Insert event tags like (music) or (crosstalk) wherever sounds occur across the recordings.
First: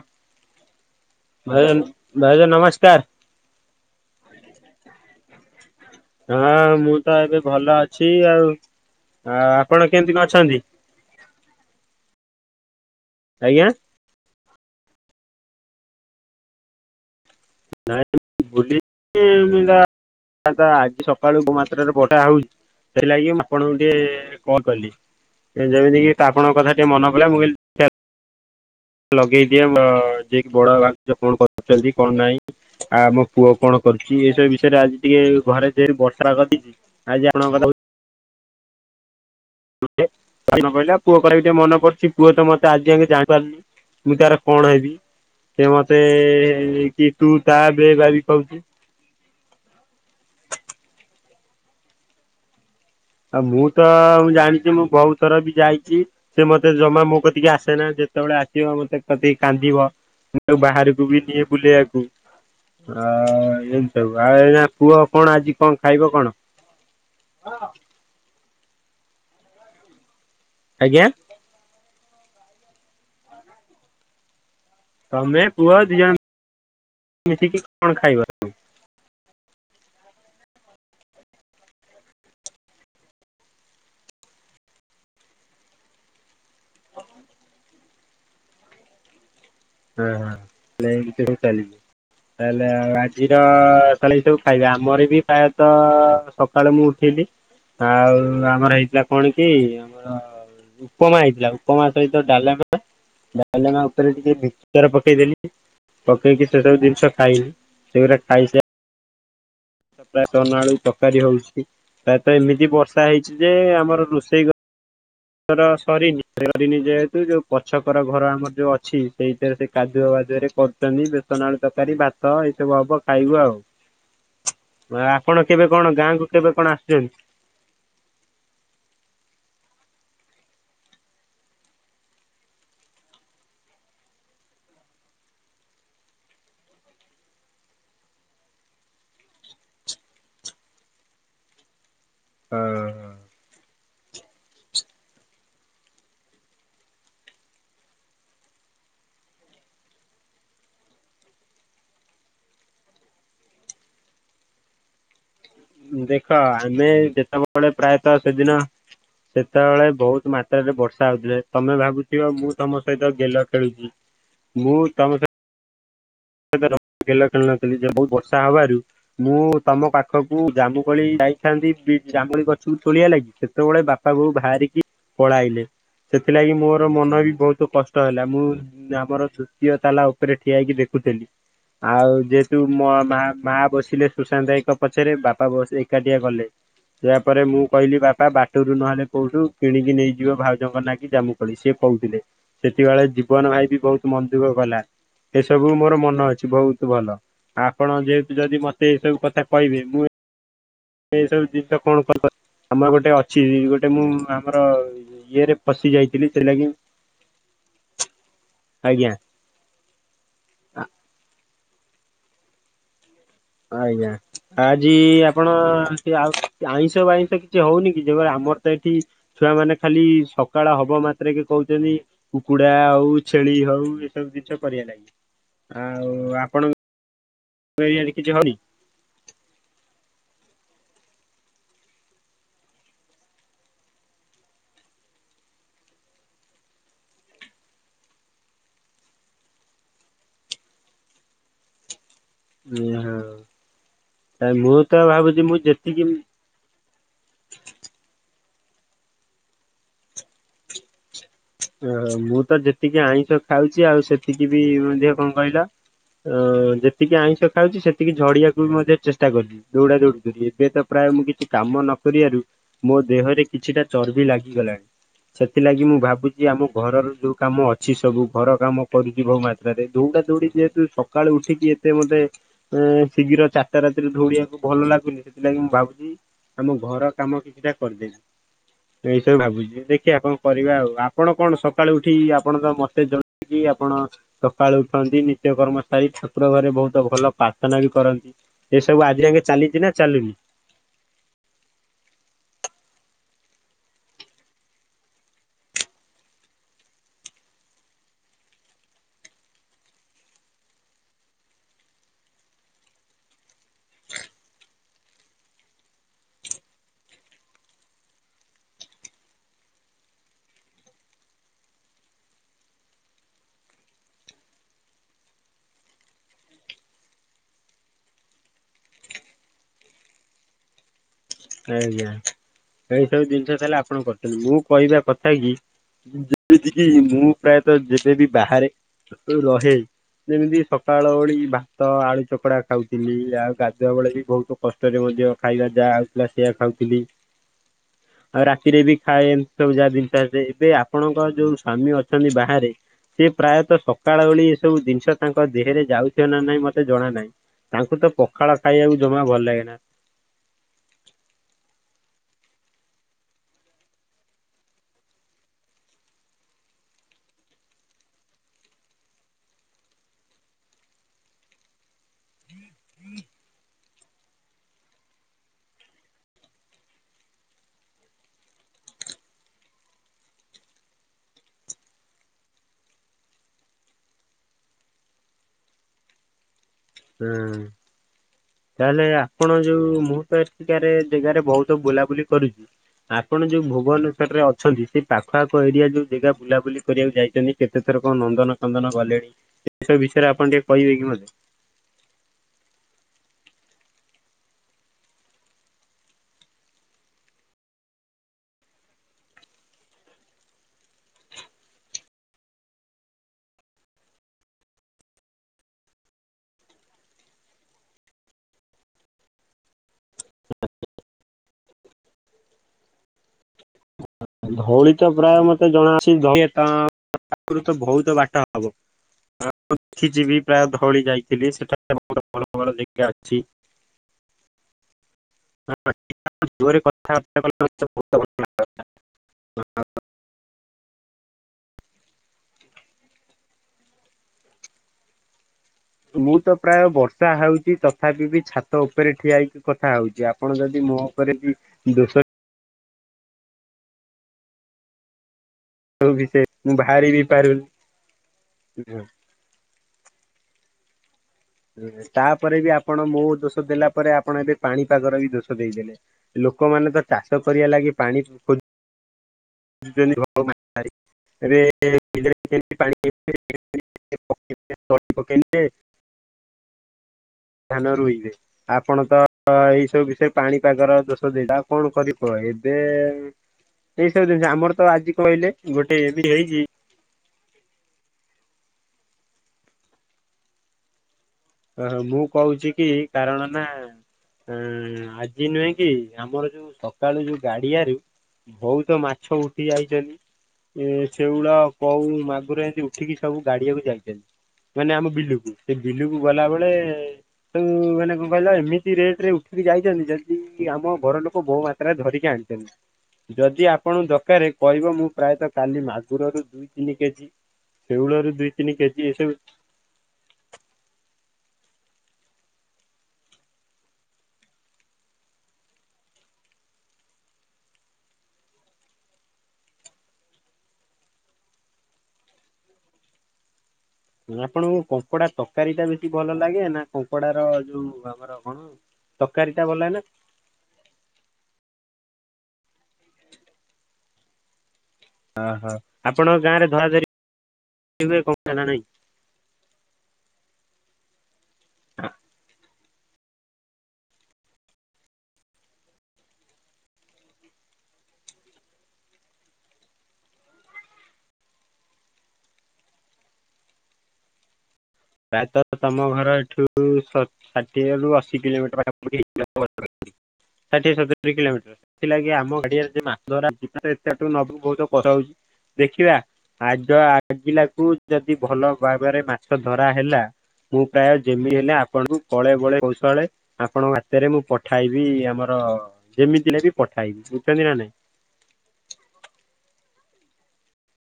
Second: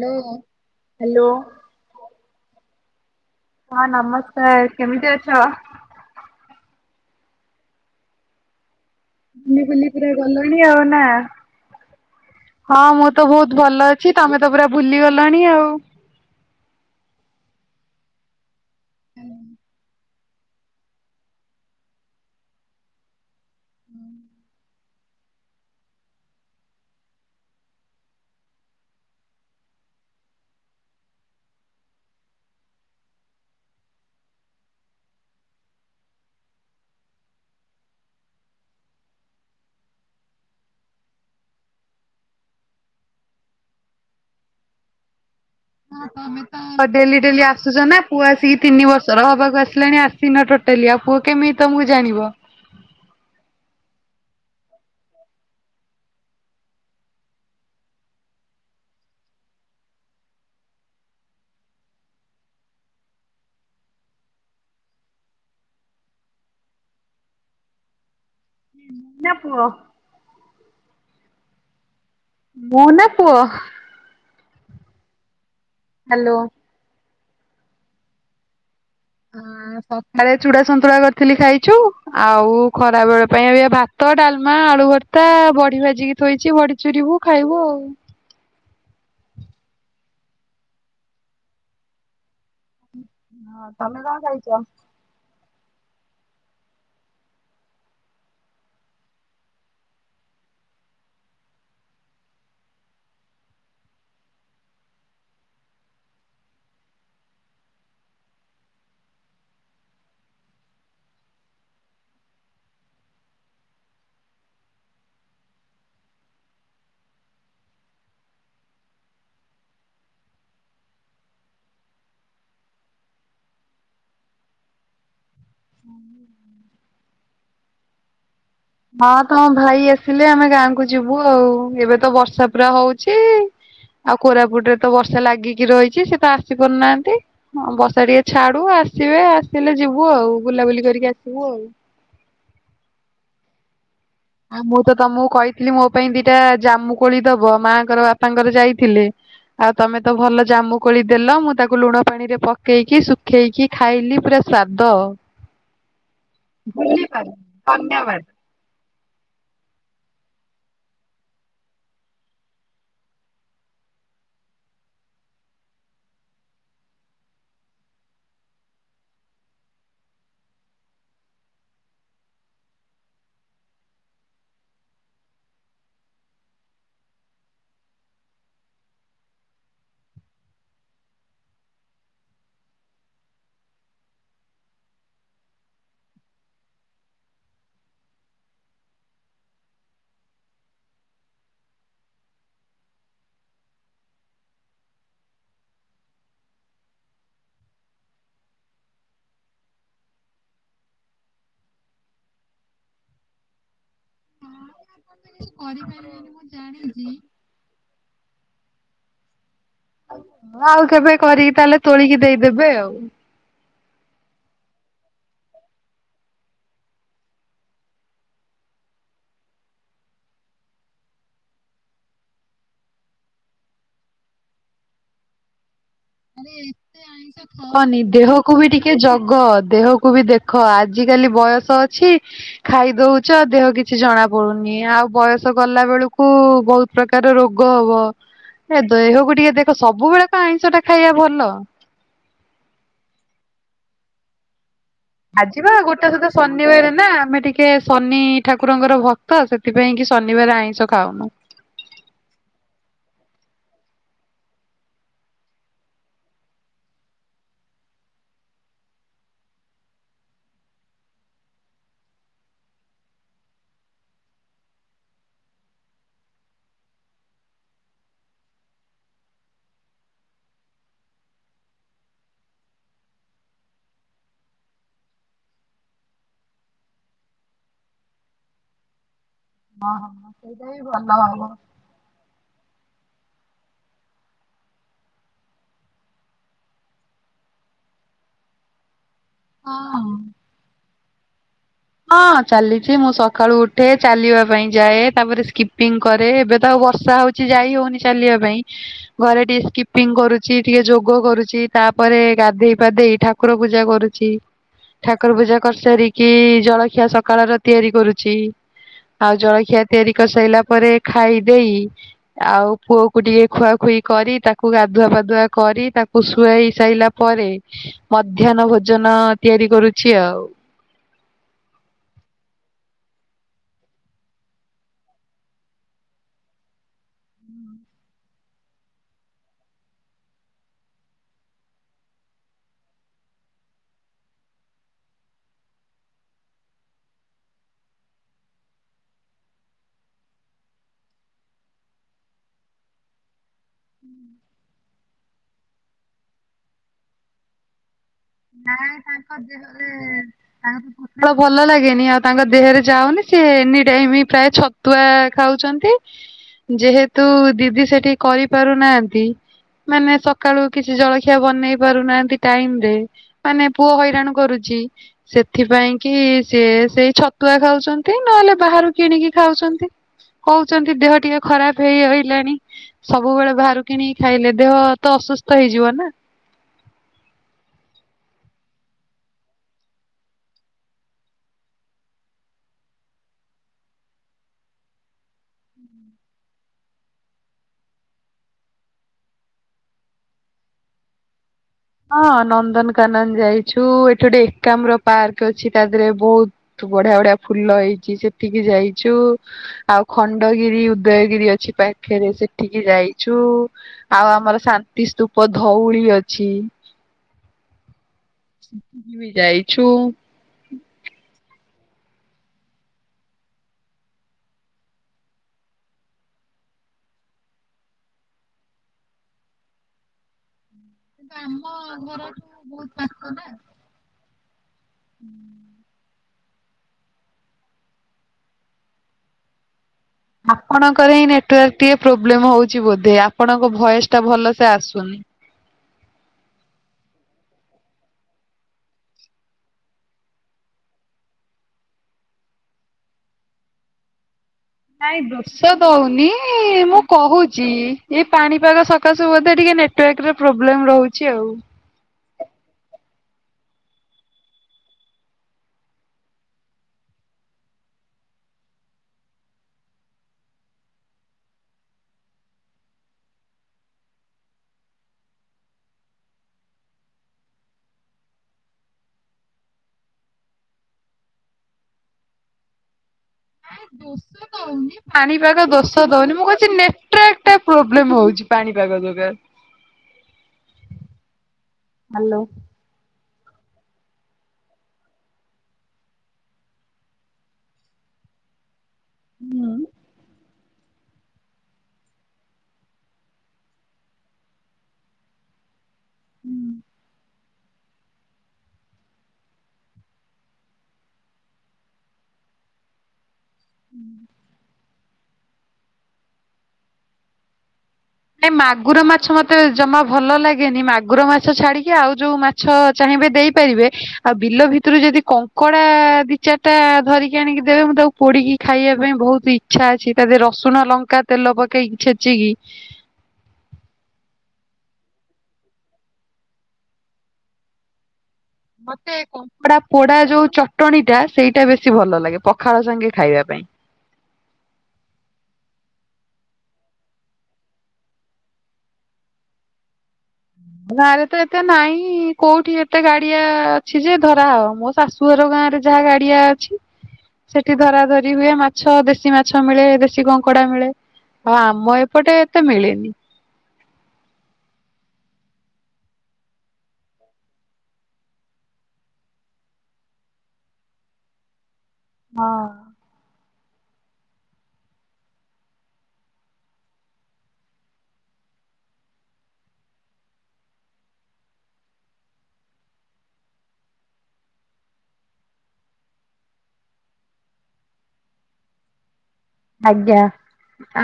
Hello. ଭାଇମାନେ ଭାଉଜ ନମସ୍କାର। ହଁ ନମସ୍କାର କେମିତି ଅଛ? ହଁ ମୁଁ ତ ଏବେ ଭଲ ଅଛି ଆଉ। ଆ ବୁଲି ବୁଲି ଆପଣ ପୁରା କେମିତି କ ଗଲଣି ଅଛନ୍ତି। ଆଉ ନା। ହଁ ମୁଁ ତ ବହୁତ ଆଜ୍ଞା ଭଲ ଅଛି ତମେ ତ ପୁରା ଭୁଲି ଗଲଣି ଆଉ। ନାଇ ବୁଲି (unintelligible) ଆଜି ସକାଳୁ ଗୋ ମାତ୍ରାରେ ବଢା ହଉଚି ସେଇଲାଗି ମୁଁ ଆପଣଙ୍କୁ ଟିକେ କଲ କଲି। ଯେମିତି କିି ଆପଣଙ୍କ କଥା ଟିକେ ମନେ ପଡିଲା ମୁଁ ଲଗେଇଦିଆ ଯିଏକି ବଡ ଭାଉଜ କଣ କରଛନ୍ତି କଣ ନାହିଁ ଆ ମୋ ପୁଅ କଣ କରୁଛି ଏସବୁ ବିଷୟରେ ଆଜି ଟିକେ ଘରେ ଯେହେତୁ ବର୍ଷା କରିଛି ଆଜି ଆପଣଙ୍କ କଥା ବହୁ ମ (unintelligible) କହିଲା ପୁଅ କା ଟିକେ ମନ ପଡୁଛି ପୁଅ ତ ମତେ ଆଜି ଆ ଜାଣିପାରୁନି। ମୁଁ ତାର କଣ ହେବି? ସେ ମତେ ହଁ ତମେ ତ କି ଡେଲି ତୁ ଡେଲି ତା ଆସୁଛ ବେ ନା ବାବି ପୁଅ କହୁଛି। ଆସିକି ତିନି ବର୍ଷର ହବାକୁ ଆସି ଖିଲାଣି ଆସିନ ଟୋଟାଲି ଆଉ ପୁଅ କେମିତି ତମକୁ ଜାଣିବ। ଆଉ ମୁଁ ତ ମୁ ଜାଣିଛି ମୁଁ ବହୁତୁ ଥର ବି ଯାଇଛି ସେ ମତେ ଜମା ମୋ କତିକି ଆସେନା। ଯେତେବେଳେ ଆସିବ ମତେ କତିକି କାନ୍ଦିବ ମୁଁ ବାହାରକୁ ବି ନିଏ ବୁଲେଇବାକୁ। ଆଉ ଏମିତି ସବୁ ଆଉ ଏ ପୁଅ କଣ ଆଜି କଣ ଖାଇବ କଣ? ହଁ। ମୁଁ ନା ପୁଅ ଆଜ୍ଞା। ମୁଁ ନା ପୁଅ। ତମେ ପୁଅ ଦିଅ ହ୍ୟାଲୋ। ଜଣ ମିଶିକି କଣ ଖାଇବ। ହ ସକାଳେ ଚୁଡା ସନ୍ତୁଳା କରିଥିଲି ଖାଇଛୁ ଆଉ ଖରା ବେଳ ପାଇଁ ଏ ଭାତ ଡାଲ ମା ଆଳୁ ଭର୍ତ୍ତା ବଡି ଭାଜିକି ଥୋଇଛି ବଡି ଚୁରିବୁ ଖାଇବୁ ଆଉ। ହଁ ହଁ ତା ହେଲେ ଏମିତି ଚାଲିିଛି ତାହେଲେ ଆଉ ଜିର ହଁ ତମେ ତା କଣ ହେଲେ ଏ ସବୁ ଖାଇଛ? ଖାଇବେ ଆମର ବି ପ୍ରାୟତଃ ସକାଳୁ ମୁଁ ଉଠିଲି ଆଉ ଆମର ହେଇଥିଲା କଣ କି ଆମର ଉପମା ହେଇଥିଲା ଉପମା ସହିତ ଡାଲମା ଡାଲମା ଉପରେ ଟିକେ ଭି ମିଚର ପକେଇଦେଲି ପକେଇକି ସେ ସବୁ ଜିନିଷ ଖାଇଲି ସେଗୁରା ଖାଇ ସା ତ ପ୍ରାୟତଃ ନାଳୁ ତରକାରୀ ହଉଛି। ପ୍ରାୟତ ଏମିତି ବର୍ଷା ହେଇଛି ଯେ ଆମର ରୋଷେଇ ଘରେ (inaudible) ସରିନି ସରିନି ଯେହେତୁ ଯୋଉ ପଛକର ଘର ଆମର ଯୋଉ ଅଛି ସେଇଥିରେ ସେ କାଦୁଅ ରେ କରୁଛନ୍ତି ବେସନ ଆଳୁ ତରକାରୀ ଭାତ ଏଇ ସବୁ ହବ ଖାଇବୁ ଆଉ। ଆପଣ କେବେ କଣ ଗାଁ କୁ କେବେ କଣ ଆସୁଛନ୍ତି। ହଁ ତମ ଭାଇ ଆସିଲେ ଆମେ ଗାଁକୁ ଯିବୁ ଆଉ ଏବେ ତ ବର୍ଷା ପୁରା ହଉଛି। ଆଉ କୋରାପୁଟରେ ତ ବର୍ଷା ଲାଗିକି ରହିଛି ସେ ତ ଆସି ପାରୁନାହାନ୍ତି ବର୍ଷା ଟିକେ ଛାଡୁ ଆ ଆସିବେ ଆସିଲେ ଯିବୁ ଆଉ ବୁଲାବୁଲି କରିକି ଆସିବୁ ଆଉ। ହଁ। ଆଉ ମୁଁ ତ ତମକୁ କହିଥିଲି ମୋ ପାଇଁ ଦିଟା ଜାମୁକୋଳି ଦବ ମାଙ୍କର ବାପାଙ୍କର ଯାଇଥିଲେ। ଆଉ ତମେ ତ ଭଲ ଜାମୁ କୋଳି ଦେଲ ମୁଁ ତାକୁ ଲୁଣ ପାଣି ରେ ପକେଇକି ଶୁଖେଇକି ଖାଇଲି ପୁରା ସ୍ୱାଦ। ଦେଖ ଆମେ ଯେତେବେଳେ ପ୍ରାୟତ ସେଦିନ। ସେତେବେଳେ ବହୁତ ମାତ୍ରାରେ ବର୍ଷା ହଉଥିଲା ତମେ ଭାବୁଥିବ ମୁଁ ତମ ସହିତ ଗେଲ ଖେଳୁଛି। ମୁଁ ତମ ସହି ସତର ଗେଲ ଖେଳୁ ନଥିଲି ଯେ ବହୁତ ବର୍ଷା ହବାରୁ ମୁଁ ତମ ପାଖକୁ ଜାମୁକୋଳି ଯାଇଥାନ୍ତି ବି ଜାମୁକୋଳି ଗଛରୁ ତୋଳିଆ ଲାଗି ସେତେବେଳେ ବାପା ବୋଉ ବାହାରିକି ପଳାଇଲେ। ସେଥିଲାଗି ମୋର ମନ ବି ବହୁତ କଷ୍ଟ ହେଲା ମୁଁ ଆମର ତୃତୀୟ ତାଲା ଉପରେ ଠିଆ ହେଇକି ଦେ ଖୁଥିଲି। ଆଉ ଯେହେତୁ ମୋ ମା ମା ବସିଲେ ସୁଶାନ୍ତ ଭାଇଙ୍କ ପଛରେ ବାପା ବସି ଏକାଟିଆ ଗଲେ। ତାପରେ ମୁଁ କହିଲି ବାପା ବାଟରୁ ନହେଲେ କୋଉଠୁ କିଣିକି ନେଇଯିବ ଭାଉଜଙ୍କ ନା କି ଜାମୁକୋଳି ସେ କହୁଥିଲେ ସେତବେଳେ ଜୀବନ ଭାଇ ବି ବହୁତ ମନ ଦୁଃଖ କଲା ହେସ ସବୁ ମୋର ମନ ଅଛି ବହୁତ ଭଲ ଆପଣ ଯେହେତୁ ଯଦି ମତେ ଏ ସବୁ କଥା କହିବେ ମୁଁ ଏଇ ସବୁ ଜିନିଷ କଣ କର? ଆମର ଗୋଟେ ଅଛି ଗୋଟେ ମୁଁ ଆମର ଇଏ କିଇସ କରିପାରିବେନି ମୁଁ ଜାଣିଛି । ଆଜ୍ଞା। ଆଉ ଆଉ କେବେ କରିକି ତାହେଲେ ତୋଳିକି ଦେଇଦେବେ ଆଉ। ଆଜ୍ଞା ଆଜି ଆପଣ ସେ ଆଉ ସେ ଆଇଁଷ ବାଇଁଷ କିଛି ହଉନି କି ଜମା ଆମ ତ ଏଠି ଛୁଆ ମାନେ ଖାଲି ସକାଳ ହବ ମାତ୍ରେକେ କହୁଚନ୍ତି କୁକୁଡା ହଉ ଛେଳି କି ହଉ ଏସବୁ ଜିନିଷ କରିବା ଲାଗି ଆଉ ଆପଣ ହବନି ଦେହକୁ ବି ଟିକେ ଜଗ ଦେହକୁ ବି ଦେଖ ଆଜିିକାଲି ବୟସ ଅଛି ଖାଇ ଦଉଚ ଦେହ କିଛି ଜଣା ପଡୁନି ଆଉ ବ ବୟସ ଗଲା ବେଳକୁ ବହୁତ ପ୍ରକାର ରୋଗ ହବ । ଏ ଦେହକୁ ଟିକେ ଦେଖ ସବୁବେଳେ କଣ ଆଇଁଷ ଟା ଖାଇବା ଭଲ? ଉ ହଁ ଆଉ ଆଉ ମୁଁ ତ ଭାବୁଛି ମୁଁ ଆଜିି ପା ଯେତିକି ଗୋଟେ ସୁଦ୍ଧା ଶନିବାରେ ନା ଆମେ ଟିକେ ଶନି ଠାକୁରଙ୍କର ଭକ୍ତ ସେଥିପାଇଁ କି ଶନିବାର ଆଇଁଷ ଖାଉନୁ। ଓହୋ ମୁଁ ତ ଯେତିକି ଆଇଁଷ ଖାଉଛି ଆଉ ସେତିକି ବି ମଧ୍ୟ କଣ କହିଲ? ଅ ଯେତିକି ଆଇଁଷ ଖାଉଚି ସେତିକି ଝଡିବାକୁ ବି ମଧ୍ୟ ଚେଷ୍ଟା କଲି ଦୌଡା ଦୌଡି କରି ଏବେ ତ ପ୍ରା ଆ ମୁଁ କିଛି କାମ ନ କରିବାରୁ ମୋ ଦେହରେ କିଛିଟା ଚର୍ବି ଲାଗିଗଲାଣି। ସେଥିଲାଗି ମୁଁ ଭାବୁ ଚି ଆମ ଘରର ଯୋଉ କାମ ଅଛି ସବୁ ଘର କାମ କରୁଛି ବହୁ ମାତ୍ରାରେ ଦୌଡ଼ା ଦୌଡି ଯେହେତୁ ସକାଳୁ ଉଠିକି ଏତେ ମତେ ଏଁ ଶୀଘ୍ର ଚାରିଟା ରାତିରେ ଦୌଡିବାକୁ ଭଲ ଲାଗୁନି ସେଥିଲାଗି ମୁଁ ଭାବୁଛି। ଆମ ଘର କାମ କିଛିଟା କରିଦେବି ମୁଁ ଏଇସବୁ ଭାବୁଛି ଦେଖିବା ଆପଣ ସେଇଟା କରିବା ବି ଆଉ ଆ ଭଲ ଆପଣ ହବ କଣ ସକାଳୁ ଉଠି ଆ ଆପଣ ତ ମତେ ଜଣା କି ଆପଣ ସକାଳୁ ଉଠନ୍ତି ନିିତ୍ୟ କର୍ମ ସାରି ଠାକୁର ଘରେ ବହୁତ ଭଲ ପା ପ୍ରାର୍ଥନା ବି କରନ୍ତି ଏ ସବୁ ଆଜି ଯାଙ୍କେ ଚାଲିଛି ନା ହଁ। ଚାଲିନି? ହଁ ଚାଲିଛି ମୁଁ ସକାଳୁ ଉଠେ ଚାଲିବା ପାଇଁ ଯାଏ ତାପରେ ସ୍କିପିଙ୍ଗ କରେ ଏବେ ତ ଆଉ ବର୍ଷା ହଉଛି ଯାଇ ହଉନି ଚାଲିବା ପାଇଁ ଘରେ ଟିକେ ସ୍କିପିଙ୍ଗ କରୁଛି ଟିକେ ଯୋଗ କରୁଛି ତାପରେ ଗାଧେଇ ପାଧେଇ ଠାକୁର ପୂଜା କରୁଛି ଠାକୁର ପୂଜା କରିସାରିକି। ଜଳଖିଆ ସକାଳର ତିଆରି କରୁଛି। ଆଉ ଜଳଖିଆ ତିଆରି କରିସାରିଲା ପରେ ଖାଇ ଦେଇ ଆଉ ପୁଅକୁ ଟିକେ ଖୁଆଖୁଇ ଇ କରି ତାକୁ ଗାଧୁଆ ପାଧୁଆ କରି ତାକୁ ଶୁଆଇ ସାଇଲା ପରେ ମଧ୍ୟାନ ଭୋଜ ଜନ ତିଆରି କରୁଛି ଆଉ। ଆଜ୍ଞା ଏଇ ସବୁ ଜିନିଷ ତାହଲେ ଆପଣ କରିଛନ୍ତି ମୁଁ କହିବା କଥା କି। ଇ ଯେମିତି କିି ମୁଁ ପ୍ରାୟତ ଯେବେ ବି ବାହାରେ ର-ରହେ। ଯେମିତି ସକାଳ ଓଳି ଭାତ, ଆଳୁ ଚକଡ଼ା ଖାଉଥିଲି ଆଉ ଗାଧୁଆ ବେଳେ ବି ବହୁତ କଷ୍ଟରେ ଯୋ ଖାଇବା ଯାହା ହଉଥିଲା ସେୟା ଖାଉଥିଲି। ଆଉ ରାତିରେ ବି ଖାଏ ଏମିତି ସବୁ ଯାହା ଜିନିଷ ଆସେ ଏବେ ଆପଣଙ୍କ ଯୋଉ ସ୍ଵାମୀ ଅଛନ୍ତି ବାହାରେ। ସେ ପ୍ରାୟତଃ ସକାଳ ଓଳି ଏସବୁ ଜିନିଷ ତାଙ୍କ ଦେହରେ ଯାଉଥିବ ନା ନାଇଁ ମତେ ଜଣା ନାହିଁ ତାଙ୍କୁ ତ ପଖାଳ ନାଇଁ ଖାଇବାକୁ ଜମା ତାଙ୍କ ଭଲ ଲାଗେନା ଦେହରେ ତାଙ୍କ କୁଟିଳ ଭଲ ଲାଗେନି ଆଉ ତାଙ୍କ ଦେହରେ ଯାଉନି ସେ ଏନି ଟାଇମ୍ ପ୍ରାୟ ଛତୁଆ ଖାଉଛନ୍ତି। ଯେହେତୁ ଦିଦି ସେଠି କରିପାରୁନାହାନ୍ତି ମାନେ ସକାଳୁ କିଛି ଜଳଖିଆ ବନେଇ ପାରୁନାହାନ୍ତି ଟାଇମ୍ ରେ ମାନେ ପୁଅ ହଇରାଣ କରୁଛି ସେଥିପାଇଁ କି ସେ ସେଇ ଛତୁଆ ଖାଉଛନ୍ତି। ନହେଲେ ବାହାରୁ କିଣି କି ଖାଉଛନ୍ତି। କହୁଛନ୍ତି ଦେହ ଟିକେ ଖରାପ ହେଇ ରହିଲାଣି ସବୁବେଳେ ବାହାରୁ କିଣିକି ଖାଇଲେ ଦେହ ତ ଅସୁସ୍ଥ ହେଇଯିବ ନା । ହୁଁ। ତାହେଲେ ଆପଣ ଯୋଉ ମୁଁ ତ ଏଠିକାରେ ଜାଗାରେ ବହୁତ ବୁଲାବୁଲି କରୁଛି। ଆପଣ ଯୋଉ ଭୁବନେଶ୍ଵରରେ ଅଛନ୍ତି ସେ ପାଖ ଆଖ ଏରିଆ ଯୋଉ ଜାଗା ବୁଲାବୁଲି କରିବାକୁ ଯାଇଛନ୍ତି କେତେ ଥର? ତ କଣ ନନ୍ଦନ କନ୍ଦନ ଗଲେଣି ଏସବୁ ବିଷୟରେ ଆପଣ ଟିକେ କହିବେ କି ମତେ? ହଁ ନନ୍ଦନକାନନ ଯାଇଛୁ ଏଠି ଗୋଟେ ଏକାମ୍ର ପାର୍କ ଅଛି ତା ଦେହରେ ବହୁତ ବଢ଼ିଆ ବଢ଼ିଆ ଫୁଲ ହେଇଛି ସେତିକି ଯାଇଛୁ ଆଉ ଖଣ୍ଡଗିରି ଉଦୟଗିରି ଅଛି। ପାଖରେ ସେଠିକି ଯାଇଛୁ ଆଉ ଆମର ଶାନ୍ତି ସ୍ତୁପ ଧଉଳି ଅଛି। ବି ଯାଇଛୁ। (inaudible) ଧଉଳି ତ ପ୍ରାୟ ମତେ ଜଣା ଅଛି। ଆଗରୁ ତ ବହୁତ ବାଟ ହବ ମୁ ଦେଖିଛିବି ପ୍ରାୟତଃ ଓଳି ଯାଇଥିଲି ସେଠାରେ ଭଲ ଭଲ ଜେଗା ଅଛି। (unintelligible) ଆପଣଙ୍କର ହିଁ ନେଟୱାର୍କ ଟିକେ ପ୍ରୋବ୍ଲେମ ହଉଛି ବୋଧେ ଆପଣଙ୍କ ଭଏସ ଟା ଭଲସେ ଆସୁନି। ମୁଁ ତ ପ୍ରାୟ ବର୍ଷା ହଉଛି ତଥାପି ବି ଛାତ ଉପରେ ଠିଆଇକି କଥା ହଉଛି ଆପଣ ଯଦି ମୋ ଉପରେ ବି ଦୋଷ ଆଇବ୍ରୋ। ସେ ବି ଦଉନି ସେ ମୁଁ ବାହାରି ବି ପାରୁନି। କହୁଛି ଏଇ ପାଣିପାଗ ସକାଶୁ ବୋଧେ ଟିକେ ନେ ଟେକ ର ପ୍ରୋବ୍ଲେମ ରହୁ ତାପରେ ବି ଆପଣ ମୋ ଦୋଷ ଦେଲା ପରେ ଆପଣ ଏବେ ପାଣି ପାଗର ବି ଦୋଷ ଦେଇଦେଲେ ଲୋକମାନେ ତ ଚାଷ କରିବା ଲାଗି ପାଣି ଖୋ (inaudible) ଏବେ। (inaudible) (unintelligible) ଧାନ ରୋଇବେ ଆପଣ ତ ଏଇ ସବୁ ବିଷୟରେ ପାଣିପାଗର ଦୋଷ ଦେଇ ଆଉ କଣ କରିବ। ଏବେ ଏଇ ସବୁ ଦୋଷ ଜିନିଷ ଆମର ତ ଦଉନି ଆଜି ପାଣି କହିଲେ ପାଗ ଗୋଟେ ଦୋଷ ଏମିତି ଦଉନି ମୁଁ ହେଇଛି କଛି ନେଟ୍ ୱାର୍କ ଟା ପ୍ରୋବ୍ଲେମ୍ ହଉଛି ପାଣି (unintelligible) ଓହୋ ମୁଁ କହୁଛି କି କାରଣ ନା ଉଁ ଆଜି ନୁହେଁ କି ଆମର ଯୋଉ ସକାଳୁ ଯୋଉ ଗାଡିଆରୁ ବହୁତ ତ ମାଛ ଉଠି ଯାଇଚନି। ଏ ଶେଉଳ, କଉ, ମାଗୁର ଏମତି ଉଠିକି ସବୁ ଗାଡିଆକୁ ଯାଇଚନ୍ତି। ମାନେ ଆମ ବିଲୁକୁ ସେ ବିଲୁକୁ ଗଲା ବେଳେ। ତ ମାନେ କଣ କହିଲ ଏମିତି ରେଟ ରେ ଉଠିକି ଯାଇଚନ୍ତି ଯଦି ଆମ ଘର ଲୋକ ବୋ ମାତ୍ରାରେ ଧରିକି ଆ ହେଲା। ଯଦି ଆପଣଙ୍କୁ ଦକାରେ କହିବ ମୁଁ ପ୍ରାୟତ କାଲି ମାଗୁରରୁ ଦୁଇ ତିନି କେଜି ଶେଉଳରୁ ନା ଦୁଇ ତିନି ମାଗୁର କେଜି ଏସବୁ ମାଛ ମତେ ଜମା ଭଲ ଲାଗେନି ମାଗୁର ମା ମାଛ ଛାଡିକି ଆଉ ଯୋଉ ମାଛ ଚାହିଁବେ ଦେଇପାରିବେ ଆଉ ବିଲ ଭିତରୁ ଯଦି କଙ୍କଡ଼ା ବି ଚାର ଟା ଧରିକି ଆଣିକି ଦେବେ ମୁଁ ତାକୁ ପୋଡିକି ଖାଇବା ପାଇଁ ବହୁତ ଇଚ୍ଛା ଅଛି ତା ଦେହେ ରସୁଣ ଲଙ୍କା ତେଲ ପକେଇ କି ଛେଚିକି ଆପଣଙ୍କୁ କଙ୍କଡା ତରକାରୀ ଟା ବେଶୀ ଭଲ ଲାଗେ ନା କଙ୍କଡା ର ଯୋଉ ଆମର କଣ ମତେ ତରକାରୀ ଟା ଭଲ ଲାଗେ ନା କଙ୍କଡାପୋଡା ଯୋଉ ଚଟଣୀ ଟା ସେଇଟା ବେଶୀ ଭଲ ଲାଗେ। ପଖାଳ ସାଙ୍ଗେ ଖାଇବା ପାଇଁ। ଓହୋ ଆପଣଙ୍କ ଗାଁରେ ଧରା ଧରି କେବେ କରୁଚ ନା ନାହିଁ? ଗାଁରେ ତ ଏତେ ନାଇଁ କୋଉଠି ଏ ଏତେ ଗାଡିଆ ଅଛି ଯେ ଧରାହବ ମୋ ଶାଶୁଘର ଗାଁ ରେ ଯାହା ଗାଡିଆ ଅଛି। ସେଠି ଧରା ଧରି ହୁଏ ମାଛ ଦେଶୀ ମାଛ ମିଳେ ଦେଶୀ କଙ୍କଡା ମିଳେ। ଆଉ ଆମ ଏପଟେ ଏତେ ମିଳେନି। ପ୍ରାୟତ ତମ ଘର ଏଠୁ ଷାଠିଏ ରୁ ଅଶି କିଲୋମିଟର ପାଖାପାଖି (unintelligible) ଷାଠିଏ ସତୁରି କିଲୋମିଟର ସେଥିଲାଗି ହଁ ଆମ ଗାଡିଆରେ ଜଉ ମାଛ ରା ଅଛି ଏତେଠୁ ନବ ବୋହୁତ କଥା ହଉଛି। ଦେଖିବା ଆଗ ଆଗିଲା କୁ ଯଦି ଭଲ ଭାବରେ ମାଛ ଧରା ହେଲା ମୁଁ ପ୍ରାୟ ଯେମିତି ହେଲେ ଆପଣଙ୍କୁ କଳେ ବଳେ କୌଶଳେ ଆପଣଙ୍କ ହାତରେ ମୁଁ ପଠାଇବି, ଆମର ହଁ ଯେମିତି ହେଲେବି ପଠାଇବି ବୁଝ (unintelligible) ନା ନାଇଁ। ଆଜ୍ଞା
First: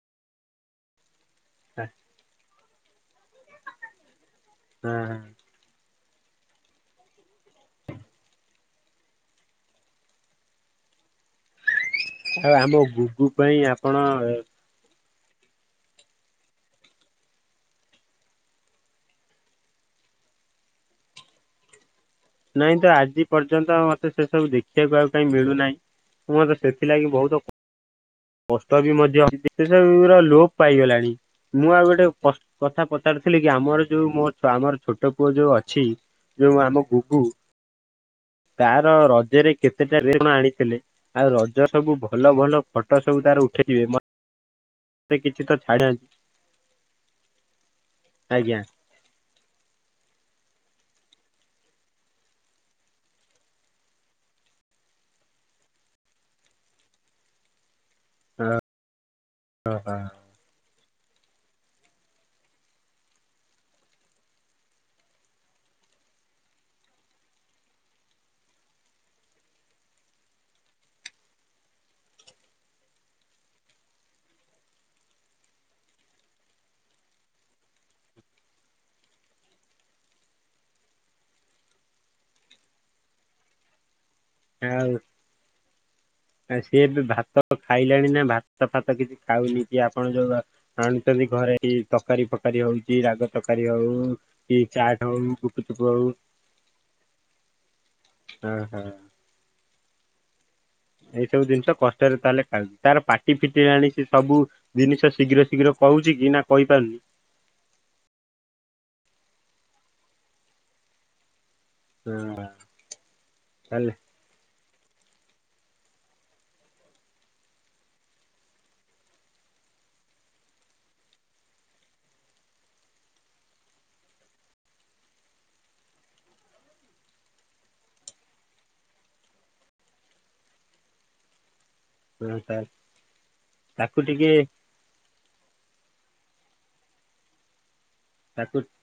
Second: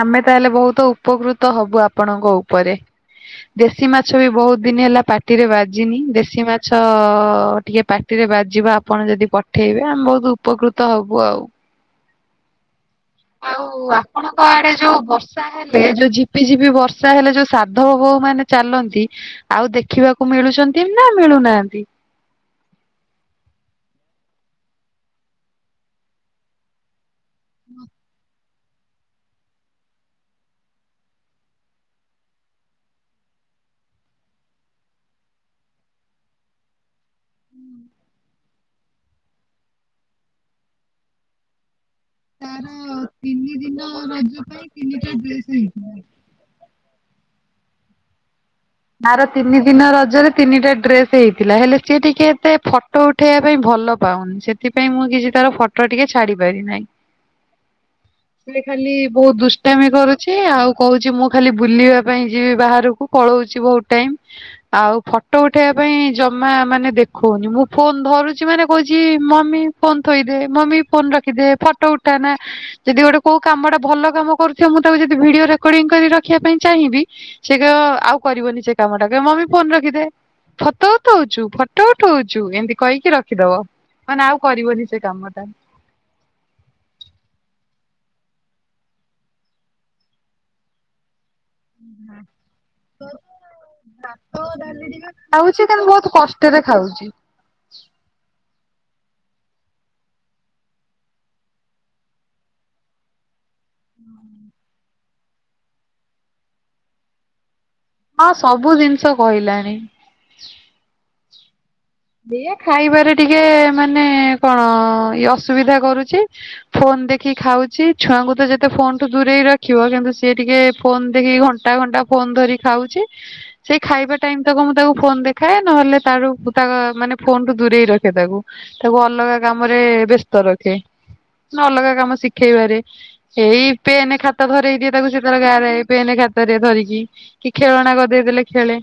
ଆମେ ତାହେଲେ ବହୁତ ଉପକୃତ ହବୁ ଆପଣଙ୍କ ଉପ୍ ଉପରେ ଦେଶୀ ମାଛ ବି ବୋହୁତ ଦିନ ହଁ ହେଲା ପାଟିରେ ବାଜିନି। ଦେଶୀ ମାଛ ଅ ଟିକେ ପାଟିରେ ବାଜିବା ଆପଣ ଯଦି ପଠେଇବେ ଆମେ ବୋହୁତ ଉପକୃତ ହବୁ ଆଉ। ଆଉ ଆମକୁ ଆଉ ଆପଣଙ୍କ ଆଡେ ଯୋଉ ବର୍ଷ ବଷା ହେଲେ ଯୋଉ ଝିପି ଝିପି ବର୍ଷା ହେଲେ ଯୋଉ ସାଧବ ବୋଉ ମାନେ ଚାଲନ୍ତି ଆଉ ଦେଖିବାକୁ ମିଳୁ ମିଳୁଚନ୍ତି ନା ମିଳୁନାହାନ୍ତି? ନାଇଁ ତ ଆଜି ପର୍ଯ୍ୟନ୍ତ ମତେ ସେ ସବୁ ଦେଖିବାକୁ ଆଉ କାଇଁ ମିଳୁନାହିଁ। ମୁଁ ତ ସେଥିଲାଗି ବହୁତ କଷ୍ଟ ବି ମଧ୍ୟ ସେବ (unintelligible) ଲୋପ ପାଇଗଲାଣି ମୁଁ ଆଉ ଗୋଟେ କଥା ପଚାରୁଥିଲି କ ଆମର ଯୋଉ ମୋ ଆମର ଛୋଟ ପୁଅ ଯୋଉ ଅଛି, ଯୋଉ ଆମ ଗୁଗୁ ତାର ରଜରେ କେତେଟା (unintelligible) ଆଣିଥିଲେ, ଆଉ ରଜ ସବୁ ଭଲ ଭଲ ତାର ଫ ଫଟୋ ସବୁ ତାର ତିନି ଦିନ ରଜ ପାଇଁ ତିନିଟା ଉଠେଥିବେ ଡ୍ରେସ କିଛି ତ ହେଇଥିଲା। ଛାଡ ଆଜ୍ଞା। ତାର ତିନି ଦିନ ରଜରେ ତିନିଟା ଡ୍ରେସ ହେଇଥିଲା, ହେଲେ ସିଏ ଟିକେ ଏତେ ଫଟୋ ଉଠେଇବା ପାଇଁ ଭଲ ଭଲ ପାଉନି, ସେଥିପାଇଁ ମୁଁ କିଛି ତାର ଫଟୋ ଟିକେ ଛାଡି ପାରି ନାହିଁ। (inaudible) ସେ ଖାଲି ବୋହୁତ ଦୁଷ୍ଟାମି କରୁଚି ଆଉ। କହୁଚି ମୁଁ ଖାଲି ବୁଲିବା ପାଇଁ ଯିବି ବାହାରକୁ, ପଳଉ ଟ ଆଉ ଫଟୋ ଉଠେଇବା ପାଇଁ ଜମା ମାନେ ଦେଖଉନି ମୁଁ ଫୋନ ଧରୁଚି। ମନେ କହୁଚି ମମି ଫୋନ ଥୋଇଦେ ମମି ଫୋନ ରଖିଦେ ଫଟୋ ଉଠା କାମଟା ଭଲ କାମ କରୁବ ମୁଁ ତାକୁ ଯଦି ଭିଡିଓ ରେକର୍ଡିଂ କରି ରଖିବା ପାଇଁ ଚାହିଁବି ସେ ଆଉ କରିବନି ସେ କାମ ଟା ମମି ଫୋନ ରଖିଦେ। ଫଟୋ ଉଠଉଛୁ ଫଟୋ ଉଠଉଛୁ ଏମିତି କହିକି ରଖିଦବ। ମାନେ ଆଉ କରିବନି ସେ କାମ ଟା। ଆ ସିଏ ଏବେ ଭାତ ଖାଇଲାଣି ନା ଭାତ ଫାତ କିଛି ଖାଉନି କିଏ ଆପଣ ଯୋଉ ଜାଣିୁଚନ୍ତି। ଘରେ ତରକାରୀ ଫକାରୀ ହୋଉଚି ରାଗ ତରକାରୀ ହୋଉ କି ଚାଟ ହଉ ଖାଉଛି ଗୁପଚୁପ କିନ୍ତୁ ବହୁତ ହୋଉ। କଷ୍ଟରେ ଖାଉ। ହୁଁ ହଁ। ଏଇ ସବୁ ଜିନିଷ କଷ୍ଟରେ ତାହେଲେ ଖା ତାର ପାଟି ଫିଟିିଲଲାଣି ସେ ସବୁ ଜିନିଷ ଶୀଘ୍ର ଶୀଘ୍ର କହୁଛି କି ନା କହିପାରୁନି। ହଁ ସବୁ ଜିନିଷ କହିଲାଣି। ହଁ ଦ ଖାଇବାରେ ଟିକେ ତାହେଲେ ମାନେ ହଁ ହଁ, ଇଏ ଅସୁବିଧା କରୁଛି, ଫୋନ ଦେଖି ଖାଉଛି, ଛୁଆଙ୍କୁ ତ ଯେତେ ଫୋନଠୁ ଦୂରେଇ ରଖିବ। କିନ୍ତୁ ସିଏ ଟିକେ ଫୋନ ଦେଖିକି ଘଣ୍ଟା ଘଣ୍ଟା ଫୋନ ଧରି ଖାଉଛି ସେ ଖାଇବା ଟାଇମ ତକ ମୁଁ ତାକୁ ଫୋନ ଦେଖାଏ ନହଲେ ତାରୁ ତା ମାନେ ଫୋନଠୁ ଦୂରେଇ ରଖେ ତାକୁ ତାକୁ ଅଲଗା କାମ ରେ ବ୍ୟସ୍ତ ରଖେ। ନ ଅଲଗା କାମ ହଁ ତାହେଲେ ଶିଖେଇବାରେ ଏଇ ତାକୁ ପେନ ଟିକେ ଖାତା ଧରଇ ଦିଏ ତାକୁ ସି ତାଧିରେ ଗାରାଏ ପେନ୍ ଖାତରେ ଧରିକି, କି ଖେଳଣା କରିଦେଇଲେ ତାକୁ ଖେଳେ।